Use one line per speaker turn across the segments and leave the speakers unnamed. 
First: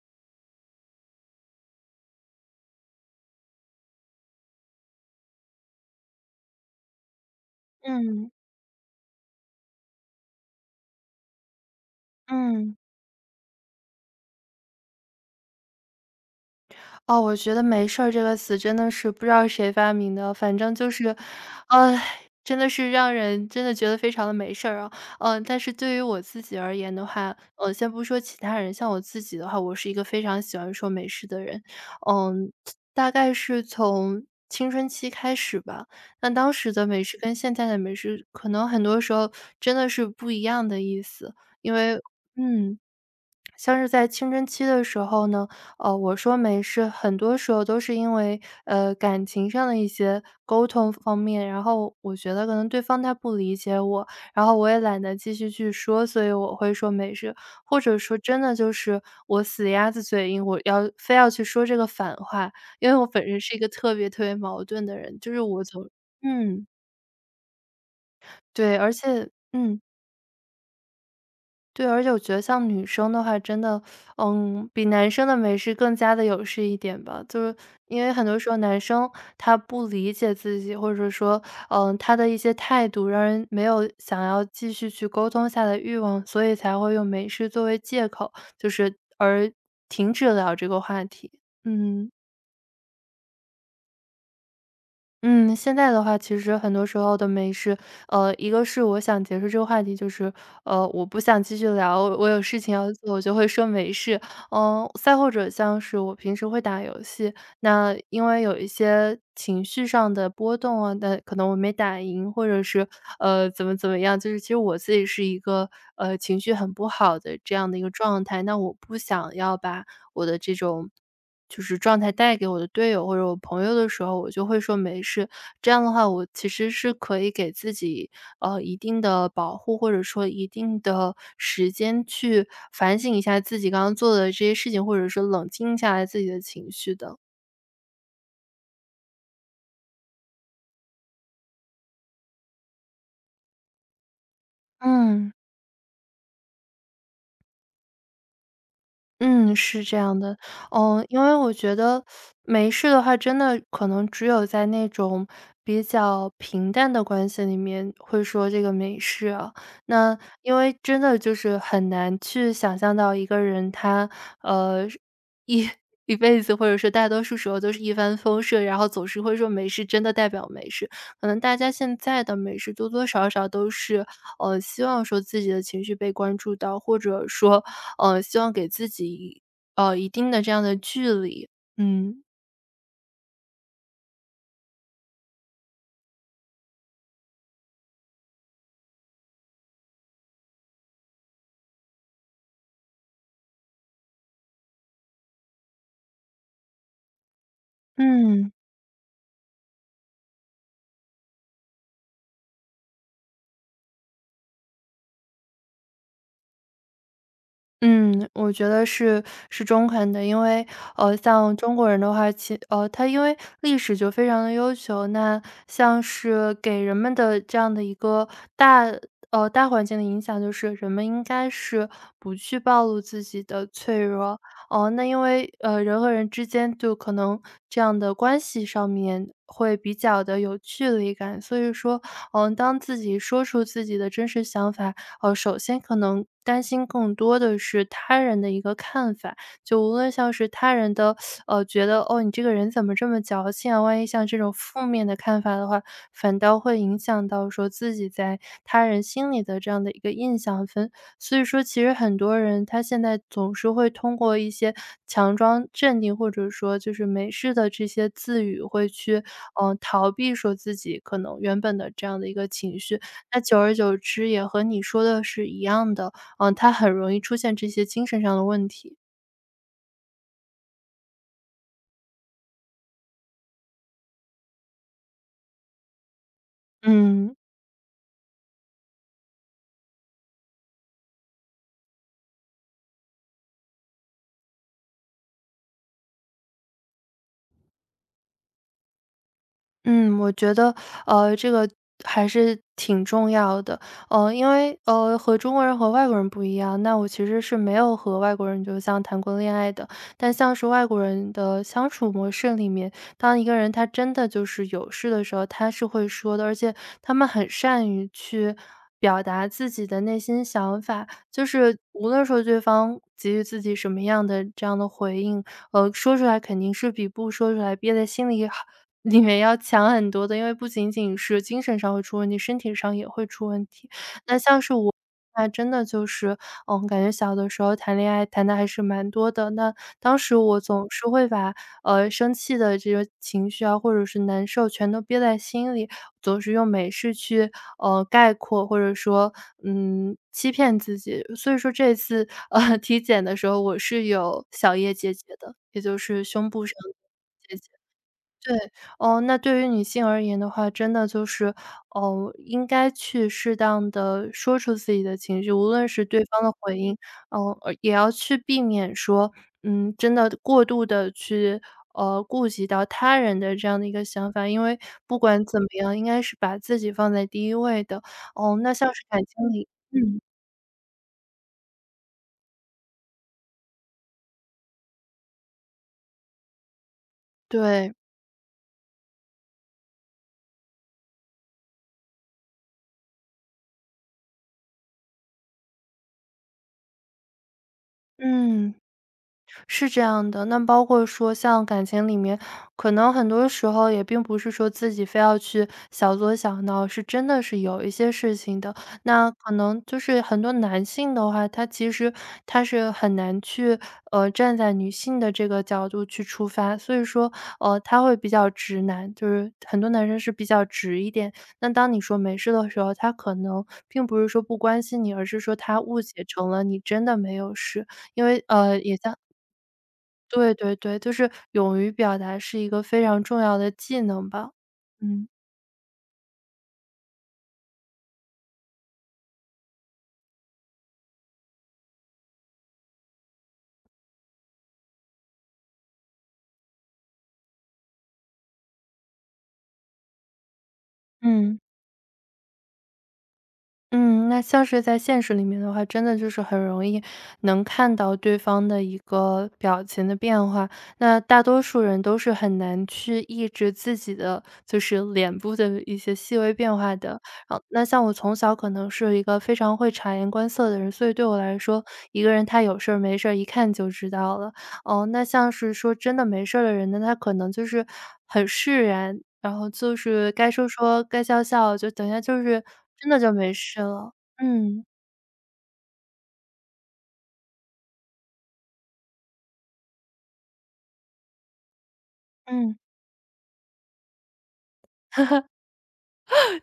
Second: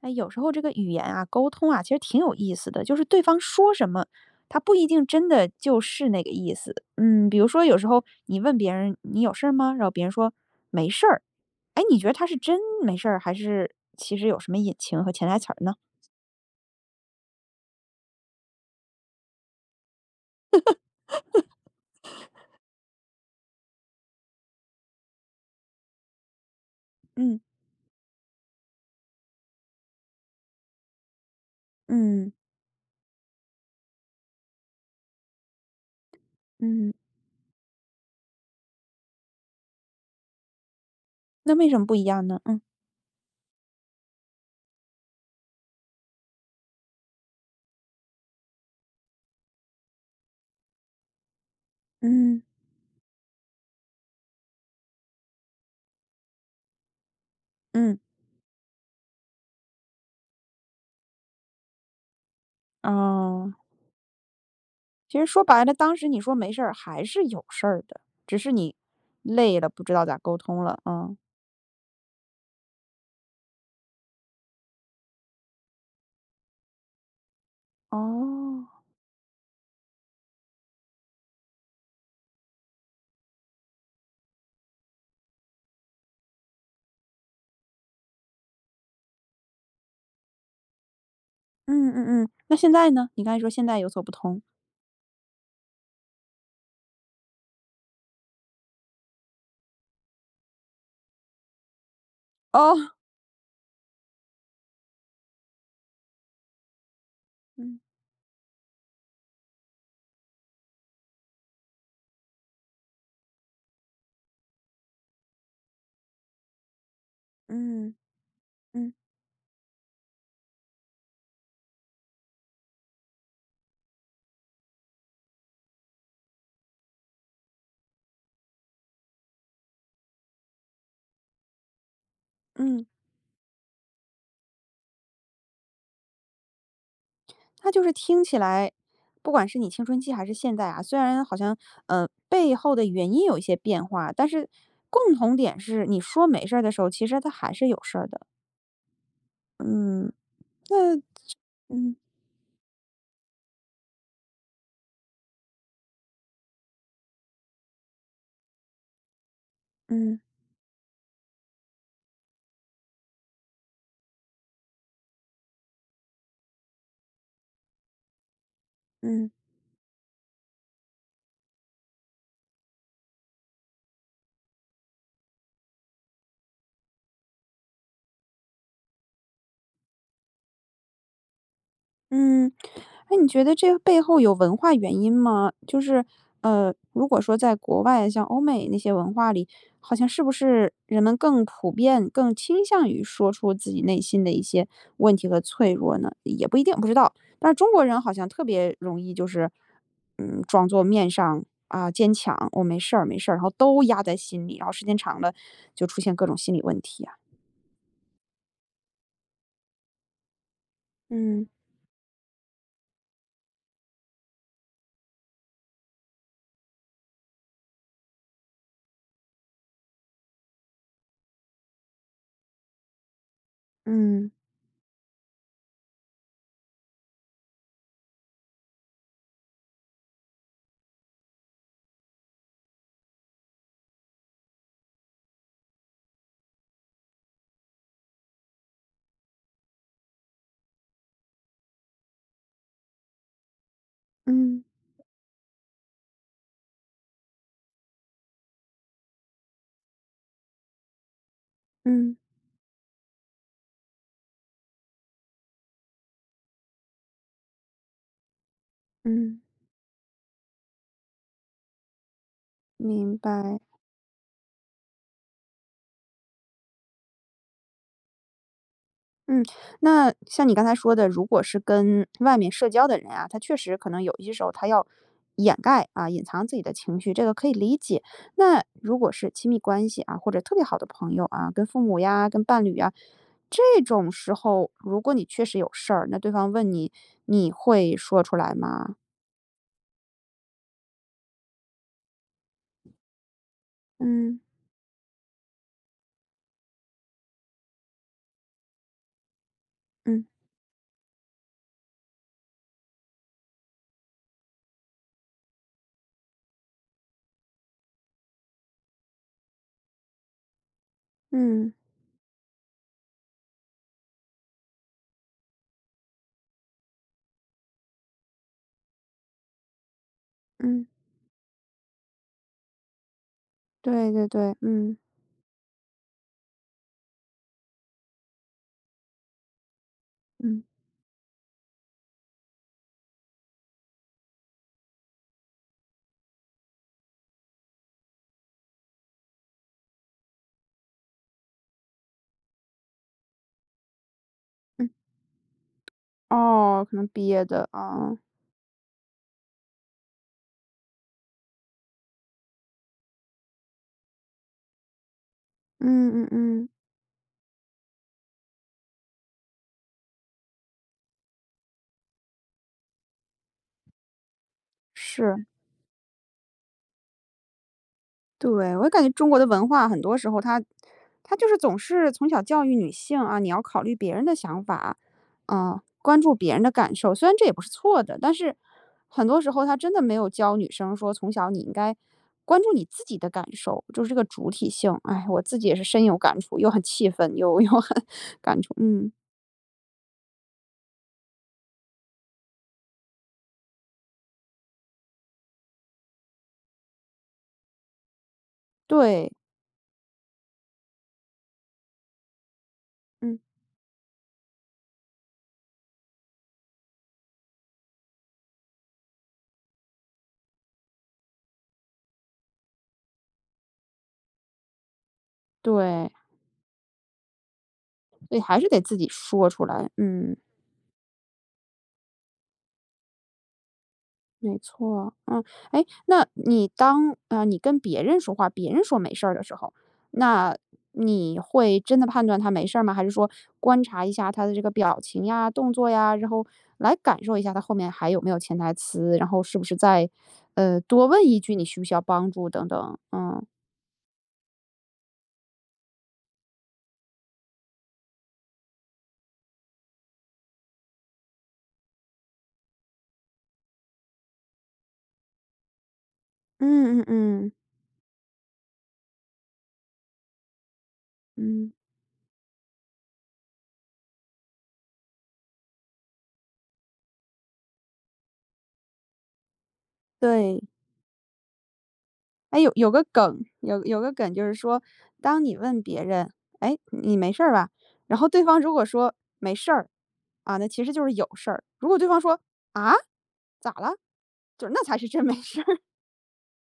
哎，有时候这个语言啊，沟通啊，其实挺有意思的。就是对方说什么，他不一定真的就是那个意思。嗯，比如说有时候
嗯，
你问别人你有事儿吗？然后别人说没事儿，哎，你觉得他是真
嗯，
没事儿，还是其实有什么隐情和潜台词儿呢？
哦，我觉得“没事儿”这个词真的是不知道谁发明的，反正就是，呃，真的是让人真的觉得非常的没事儿啊。嗯，但是对于我自己而言的话，
嗯
先不说其他人，像我自己的话，我是一个非常喜欢说“没事”的人。
嗯
嗯，大概是从青春期开始吧，那当时的
嗯，
“美食跟现在的“美食可能很多时候真的是不一样的意思，
那为
因
什么不
为
一样呢？嗯
嗯。像是在青春期的时候呢，我说没事，很多时候都是因为，感情上的一些沟通方面，然后我觉
嗯
得可能对方他不理解我，然后我也懒得继续去说，所以我会说没事，或者
嗯，
说真的就是我死鸭子嘴硬，我要非要去说这个反话，因为我本身
哦，
是一个特别特别矛盾的
其
人，
实
就是
说
我
白了，
从
当时你说没事
嗯，
儿，还是有事儿的，只是你
对，而且
累了，不知道咋沟通了。嗯，
对，而且我觉得像女生的话，真的，嗯，比男生的美食更加的有势一点吧。就是因为很多时候
哦。
男生他不理解自己，或者说，嗯，他的一些态度让人没有想要继续去沟通下的欲望，所以才会用美食作为借口，就是而停止聊这个话题。
嗯
嗯。
嗯嗯，那现在呢？你刚才说现在有所不同。
嗯，现在的话，其实很多时候的没事，一个是我想结束这个话题，就是我不想继续聊，我有事情要
哦，
做，我就会说没事。嗯，再或者像是我平时会打游戏，
嗯
那因为有一些情绪上的波动啊，但可能我没打赢，或者是怎么怎么样，就是其实我自己是一个情绪很不好的这样的一个
嗯
状态，那我
嗯
不想要把我的这种。就是状态带给我的队友或者我朋友的时候，我就会说没事。这样的话，我其实是可以给自己一定的保护，或者说一定的时间去
嗯，
反省一下自己刚刚做的这些事情，或者说冷静下来自己的情绪的。
那就是听起来，不管是你青春期还是现在啊，虽然好像背后的原因有一些变化，但是共
嗯。
同点是你说没事儿的时候，其实他还是有事儿的。
嗯，是这
嗯，
样的。
那
嗯，因为我觉
嗯
得没事的话，真的可能只有在那种比较平淡的关系里面会说这个没事啊。
嗯
那因为真的就是很难去想象到一个人他，呃，一 一辈子或者说大多数时候都是一帆风顺，然后总是
嗯。
会说没事，真的代表没事。可能大家现在的没事多多少少都是，希望说自己的情绪被关注到，或者说希望给自己，一定的这样的距离，嗯。
嗯，哎，你觉得这背后有文化原因吗？就是，如果说在国外，像欧美那些文化里，好像是不是人们更普遍、更倾向于说出自己内心的一些问题和脆弱呢？也不一定，不知道。但是中国人好像特
嗯。
别容易，就是，嗯，装作面上啊、坚强，我、没事儿，没事儿，然后都压在心里，然后时间长了就出现各种心理问题啊。
嗯，我觉得是是中肯的，因为
嗯
像中国人的话，他因为历史就非常的悠久，那像是给人们的这样的一个大大环境的影响，就是人们应该是不去暴露自己的脆
嗯
弱哦、那因为人和人之间就可能这样的关系上面会比较的有距离感，所以说嗯、当自己说出自己的真实想法，首先可能担心更多的是他人的一个看法，就无论像是他人的，觉得哦，你这个人怎么这么矫情啊？万一像这种
嗯
负面的看法的话，反倒会影响到说自己在他人心里的这样的一个印象分。所以说，其实
嗯
很多人他现在总是会通过一些强装镇定，或者说就是没事的这些自语，会去
嗯，
嗯、逃避说自己可能原本的这样的一个情绪。
明
那
白。
久而久之也和你说的是一样的，嗯，他很容易出现这些精神上的问题。
嗯，那像你刚才说的，如果是跟外面社交的人啊，他确实可能有一些时候他要掩盖啊、隐藏自己的情绪，这个
嗯。
可以理解。那如果是亲密关系啊，或者特别好的朋友啊，跟父母呀、跟伴侣呀，这种时候，如果你确实有事儿，那对方问你，你会说出来吗？
嗯，我觉得，这个还是挺重要的。
嗯
因为，和中国人和外国人不一样，那我其实是没有和外国人就像谈过恋爱的。
嗯
但像是外国人的相处模式里面，当一个人他真的就是有事的时候，他是会说的，而且他们很善于去表达自己的内心想法。就
嗯
是无论说对方给予自己什么样的这样的回应，说出来肯定是比不说出来憋在心里好。里面要强很多的，因为不
嗯，
仅仅是精神上会出问题，身体上也会出问题。
对对
那
对，
像是我
嗯
那真的就是，嗯，感觉小的时候谈恋爱谈的还是蛮多的。那当时我
嗯
总是会把，生气的这个情绪啊，或者是难受全都憋在心里，总是用美式去，概括或者说，嗯，欺骗自己。所以说这次，体检的时候我是有小
嗯，
叶结节的，也就是胸部上
哦，可能憋
的结
的
节。
啊，
对，哦，那对于女性而言的话，真的就是，哦，应该去适当的说出自己的情绪，无论是对
嗯嗯
方的
嗯，
回应，哦，也要去避免说，嗯，真的过度的去，顾及到他人的这样的一个想法。因为不管
是。
怎么样，应该是把自己放在第一位的。哦，那
对，我
像是
感觉
感
中国的
情
文
里
化很多
嗯，
时候它就是总是从小教育女性啊，你要考虑别人的想法，啊，关注别人的感受。虽然这也不是
对，
错的，但是很多时候他真的没有教女生说，从小你应该关注你自己的感受，就是这个主体性。哎，我自己也是深有感触，又很气愤，又很 感触。
嗯。
嗯，
是这样的，那包括说像感情里面，可能很多时候也并不是说自己非要去小作小闹，是真的是有一些事情的。
对，
那可能就是很多男性的话，他其实他是很
嗯，
难去站在女性的这个角度去出发，所以说他会比较直男，就是很多男生是比较直一点。那当你说没事的时候，他可能并不是说不关心你，而是说他误
对，
解成了你真的没有事，因
所以
为
还是得自
也
己
像
说出来。嗯。
对对对，就是勇于表达是一个非常重要的技能吧。
没错，
嗯，
嗯，哎，那你当你跟别人说话，别人说没事儿的时候，那你会真的判断他没事儿吗？还是说观察一下他的这个表情呀、动作呀，然后来感受一下他后面还有没有潜台词，然后是不是再多问一句
嗯，
你需不需要帮助等等，嗯
嗯，那像是在现实里面的话，真的就是很容易能看到对方的一个表情的变化。那大多数人都是很难去抑制自己的，就是脸部的一些细微变化
嗯嗯
的。
嗯
啊，那像我从小可能是一个非常会察言观色的人，所以对我来
嗯，
说，一个人他有事儿没事儿一看就知道了。哦，那像是说真的没事儿的人呢，他可能就是很释然，然后就是该
对。
说说，该笑笑，就等一下就
哎，
是
有个
真的就
梗，
没事
有个
了。
梗就是说，
嗯，
当你问别人：“哎，你没事儿吧？”然后对方如果说：“没事儿”，啊，那其实就是有事儿。如果对方说：
嗯。
“啊？咋了？”就是那才是真没事儿。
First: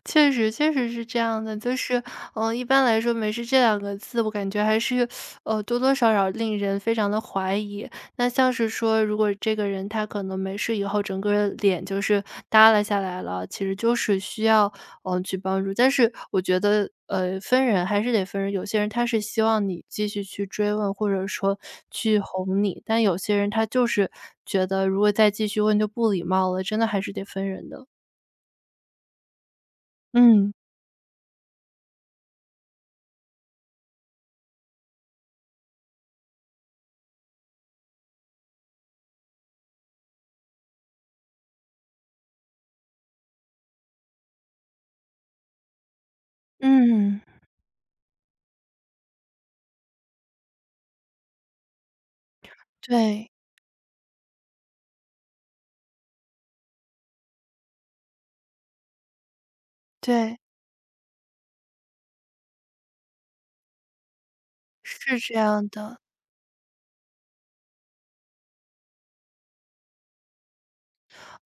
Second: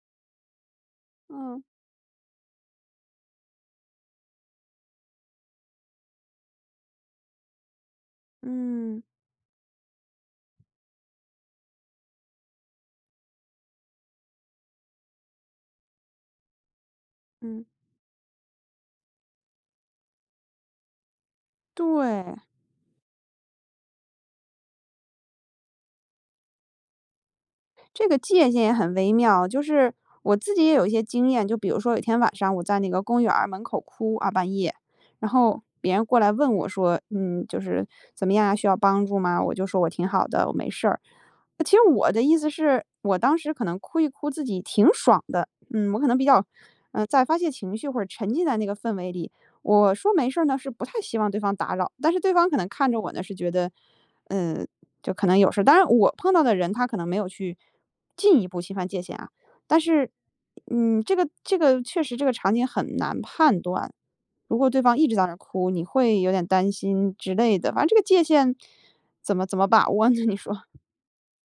确实，确实是这 样的，
嗯，
就是，嗯，一般来说，“没事这两个字，我感觉还是，多多少少令人非常的怀疑。那像是
嗯，
说，如果这个人他可能没事以后，整个脸就是耷拉下来了，其实就是需要，嗯，去帮助。但是我觉得，
嗯，
分人还是得分人，有些人他是希望你继续去追问，或者说去
对，
哄你，但有些人他就是觉得如果再继续问就不礼貌了，真的还是得分人的。
这个界限也很微妙。就是我
嗯，
自己也有一些经验，就比如说有一天晚上我在那个公园儿门口哭啊，半夜，然后别人过来问我说：“嗯，就是怎么样啊？需要帮助吗？”我就说：“我挺好的，我没事儿。”其实我的意思是，我当时可能哭一哭自己挺爽的，嗯，我可能比较，
嗯。
在发泄情绪或者沉浸在那个氛围里。我说没事儿呢，是不太希望对方打扰，但是对方可能看着我呢，
对，
是觉得，嗯，就可能有事儿。当然，我碰到的人他可能没有去进一步侵犯界限啊，但是，
对，
嗯，这个确实这个场景很难判断。如果对方一直
是
在那
这
儿
样
哭，你
的。
会有点担心之类的。反正这个界限怎么怎么把握呢？你说，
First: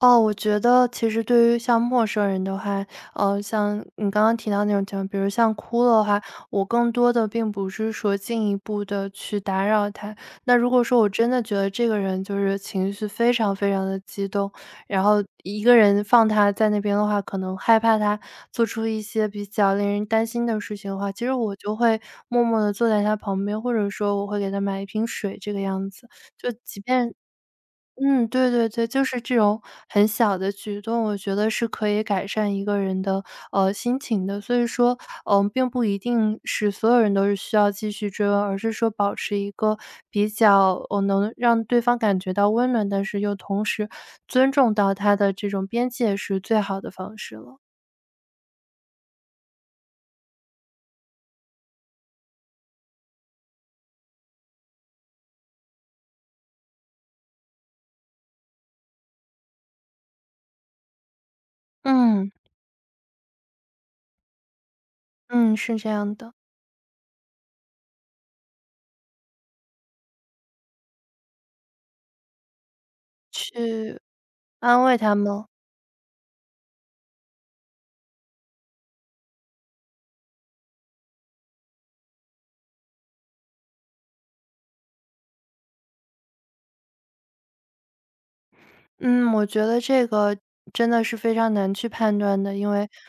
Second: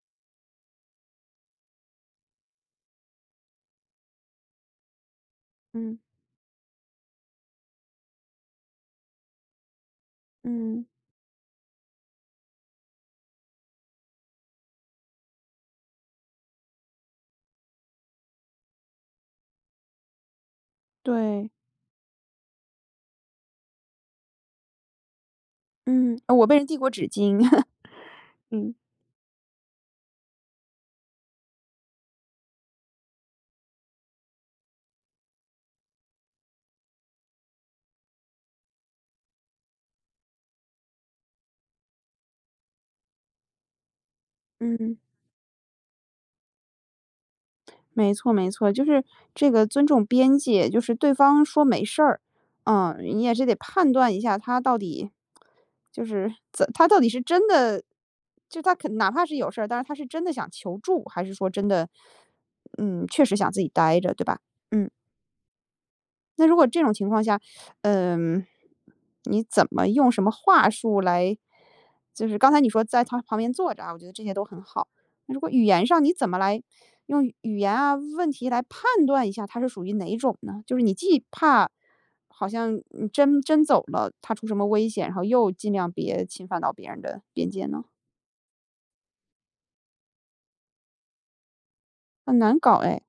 哦，我觉得其实对于像陌生人的话，像你刚刚提到那种情况，比如像 哭了
嗯。
的话，我更多的并不是说进一步的去打扰他。那如果
嗯，
说我真的觉得这个人就是情绪非常非常的激动，然后一个人放他在那边的话，可能害怕他做出一些比较令人担心的事情的话，其实
对，
我就会默默的坐在他旁边，或者说我会给他买一瓶水这个样子。
嗯，我
就
被人递
即
过纸
便
巾，
对对
嗯。
对，就是这种很小的举动，我觉得是可以改善一个人的心情的。所以说，并不一定是所有人都是需要继续追问，而是说保持一个比较能让对方感觉到温暖，但是又同时尊重到
嗯，
他的这种边界是最好的方式了。
没错没错，就是这个尊重边界，就是对方说没事儿，嗯，你也是得判断一下他到底就是怎他到底是真的，就他肯哪怕是有事儿，但是他是真的想求助，还是说真的，
嗯。
嗯，确实想自己待着，对吧？嗯。
嗯，是这样的。
那如果这种情况下，嗯，你怎么用什么话术来就是刚才你说在他旁边坐着啊，我
去
觉得这些都很
安
好。
慰他
那如
们。
果语言上你怎么来用语言啊、问题来判断一下他是属于哪种呢？就是你既怕好像你真走了，他出什么危险，然后又尽量别侵犯到别人的边界呢？
嗯，我觉得这个真的是非常难去判
很
断的，
难
因
搞
为
哎。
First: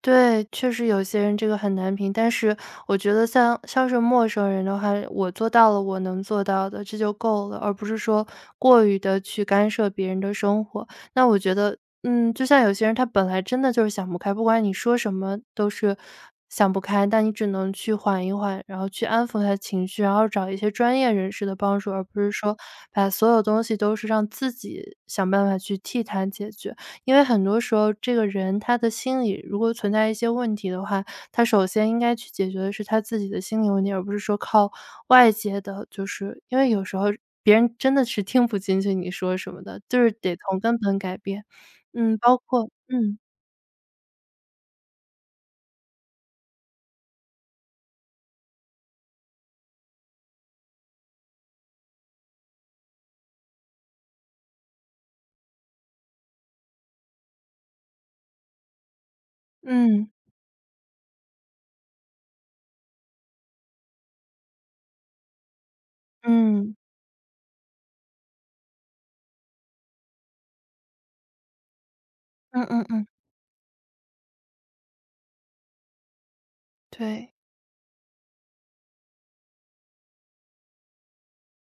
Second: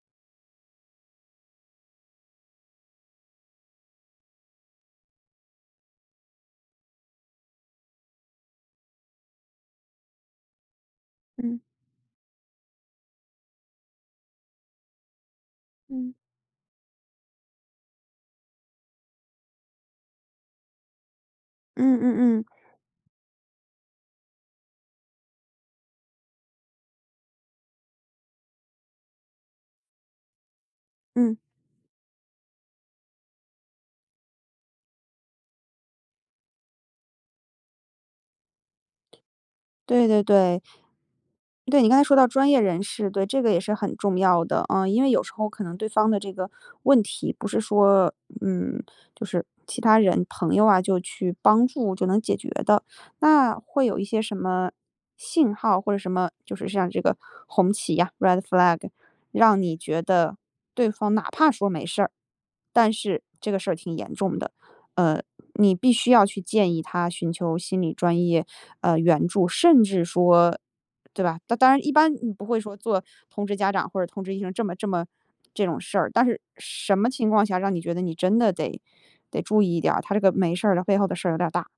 对，确实有些人这个很难评。但是我觉得像是陌生人的话，我做到了我能做到的，这就够了，而不是说过于的去干涉别人的生活。那我觉
嗯。
得嗯，就像有些人他本来真的就是想不开，不管你说什么都是
嗯。
想不开，但你只能去缓一缓，然后去安抚他的情绪，然后找一些专业人士的帮助，
嗯
而不是
嗯嗯，
说把所有东西都是让自己想办法去替他解决。因为很多时候，这个人他的心理如果存在一些问题的话，
嗯，
他首先应该去解决的是他自己的心理问题，而不是说靠外界的，就是因为有时候别人真的是听不进去你说什么的，就
对
是
对
得
对。
从根本改变。
对，你刚才说
嗯，
到
包
专业
括
人士，
嗯。
对，这个也是很重要的，嗯，因为有时候可能对方的这个问题不是说，嗯，就是其他人朋友啊，就去帮助就能解决的，那会有一些什么信号或者什么，就是像这个红旗呀，red flag，让你觉
嗯。
得对方哪怕说没事儿，但是这个事儿挺严重的，呃，你必须要去建
嗯。
议他寻求心理专业援助，甚至说对吧？当当然一般你不会
嗯
说
嗯
做
嗯。
通知家长或者通知医生这么这么这种事儿，但是什么情
对。
况下让你觉得你真的得得注意一点儿，他这个没事儿的背后的事儿有点儿大。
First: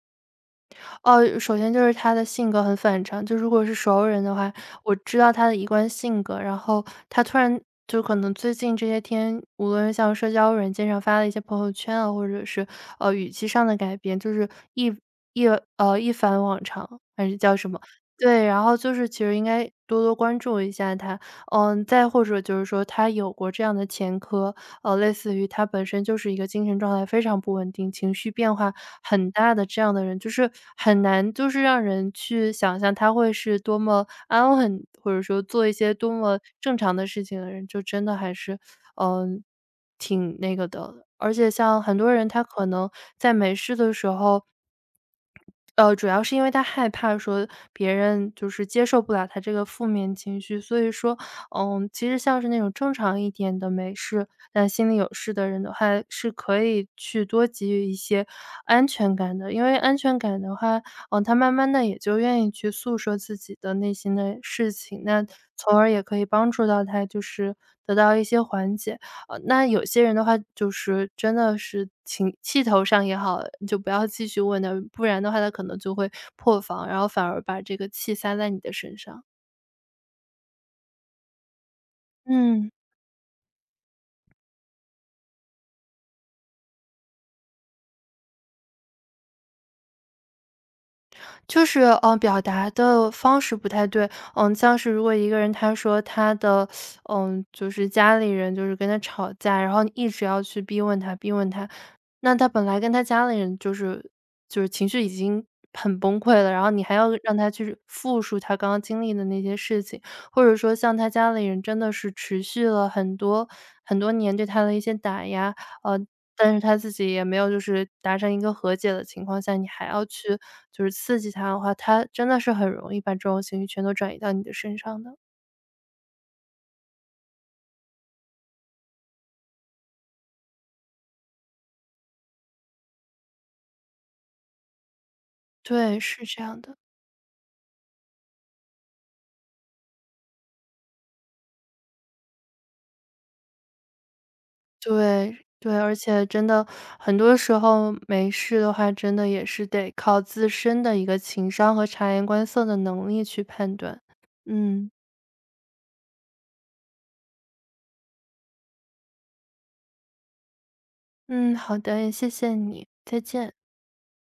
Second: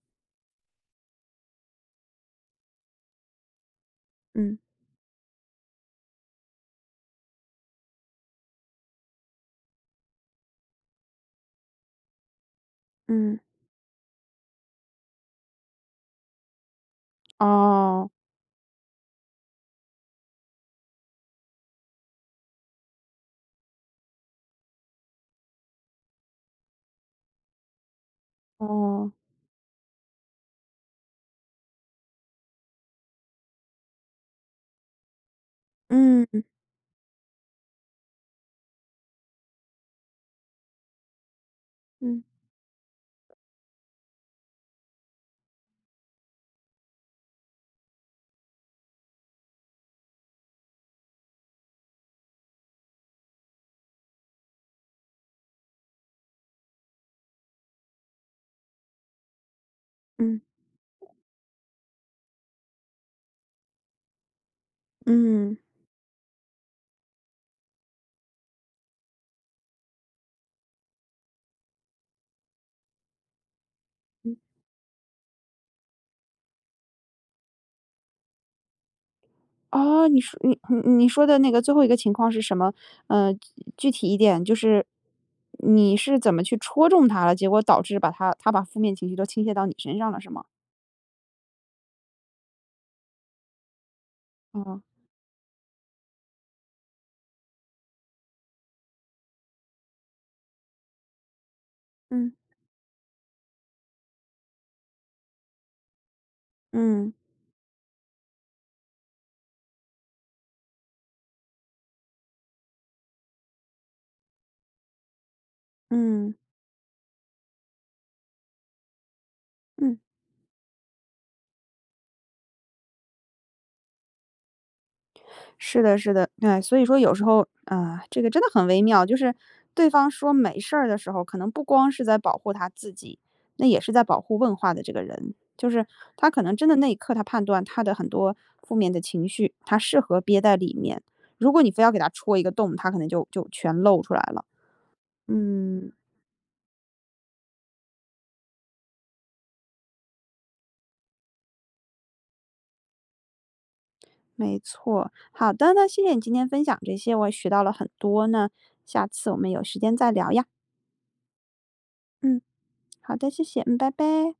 哦，首先就是他的性格很反常，就如果是熟人的话，
嗯，
我知道他的一贯性格，然后他突然就可能最近这些天，无论是像社交软件上发的一些朋友圈啊，或者是，语
嗯，
气上的改变，就是一一一反往常，还是叫什么？
哦，
对，然后就是其实应该多多关注一下他。嗯，再或者就是说他有过这样的前科，类似于他本身就是一个精神状态非常不稳定、情绪变化
哦，
很大的这样的人，就是很难就是让人去想象他会是多么安稳，或者说做一些多
嗯，
么正常的事情的人，就真的还是，嗯、挺那个的。而且像很多
嗯，
人，他可能在没事的时候，主要是因为他害怕说别人就是接受不了他这个负面情绪，所以说，嗯，其实像是那种正常一点的没事，但心里有事的人的话，是可以去多给予一些安全感的。因为安全
嗯，
感的话，嗯，他慢慢的也就愿意去诉说自己的内心的事情，那
嗯，
从而也可以帮助到他，就是得到一些缓解。那有些人的话，就是真的是情气头上也好，就不要继续问他，不然的话他可能就会破防，然后反而把这个气撒在你的身上。
哦，你说你说的那个最后一个情况是什
嗯。
么？呃，具体一点就是你是怎么去戳中他了，结果导致把他把负面情绪都倾泻到你身上了，是吗？
就是，表达的方式不太对。嗯，像
哦，
是如果一个人他说他的，嗯，就是家里人就是跟他吵架，然后你一直要去逼问他，逼问他，
嗯，
那他本来跟他家里人就是情绪已经很崩溃了，然后你还要
嗯，
让他去复述他刚刚经历的那些事情，或者说像他家里人真的是持续了很多很多年对他的一些打压，呃，
嗯，
但是他自己也没有就是达成一个和解的情况下，你还
嗯。
要去就是刺激他的话，他真的是很容易把这种情绪全都转移到你的身上的。
是的，是的，对，所以说有时候啊，这个真的很微妙，就是对方说没事儿的时候，可能不光是在保护他自己，那也是在保护问话的这个人。就是
对，是
他可
这
能
样
真的
的。
那一刻，他判断他的很多负面的情绪，他适合憋在里面。如果你非要给他戳一个洞，他可能就全露出来了。
对，对，
嗯，
而且真的很多时候没事的话，真的也是得靠自身的一个情商和察言观色的能力去判断。
没
嗯。
错。好的，那谢谢你今天分享这些，我也学到了很多呢。下次我们有时间再聊呀。
嗯，好的，也谢
嗯，
谢你，
好
再
的，谢
见。
谢，嗯，拜拜。